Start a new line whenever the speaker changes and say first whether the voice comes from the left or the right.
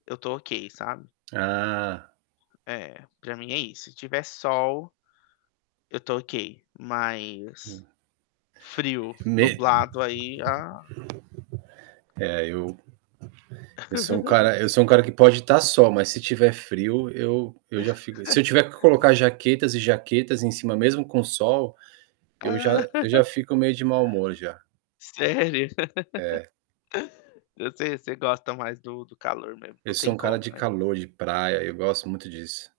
left: Eu tô ok, sabe?
right: Ah.
left: É, pra mim é isso, se tiver sol, eu estou ok, mas,
right: Hum.
left: frio,
right: Me
left: nublado aí. Ah
right: É eu eu sou um cara eu sou um cara que pode tá sol, mas se estiver frio, eu eu já fico. Se eu tiver que colocar jaquetas e jaquetas em cima mesmo com sol, eu já eu já fico meio de mau humor já.
left: Sério?
right: É.
left: Você você gosta mais do do calor mesmo, não
right: Eu sou
left: tem
right: um cara
left: como,
right: de
left: né?
right: calor, de praia, eu gosto muito disso.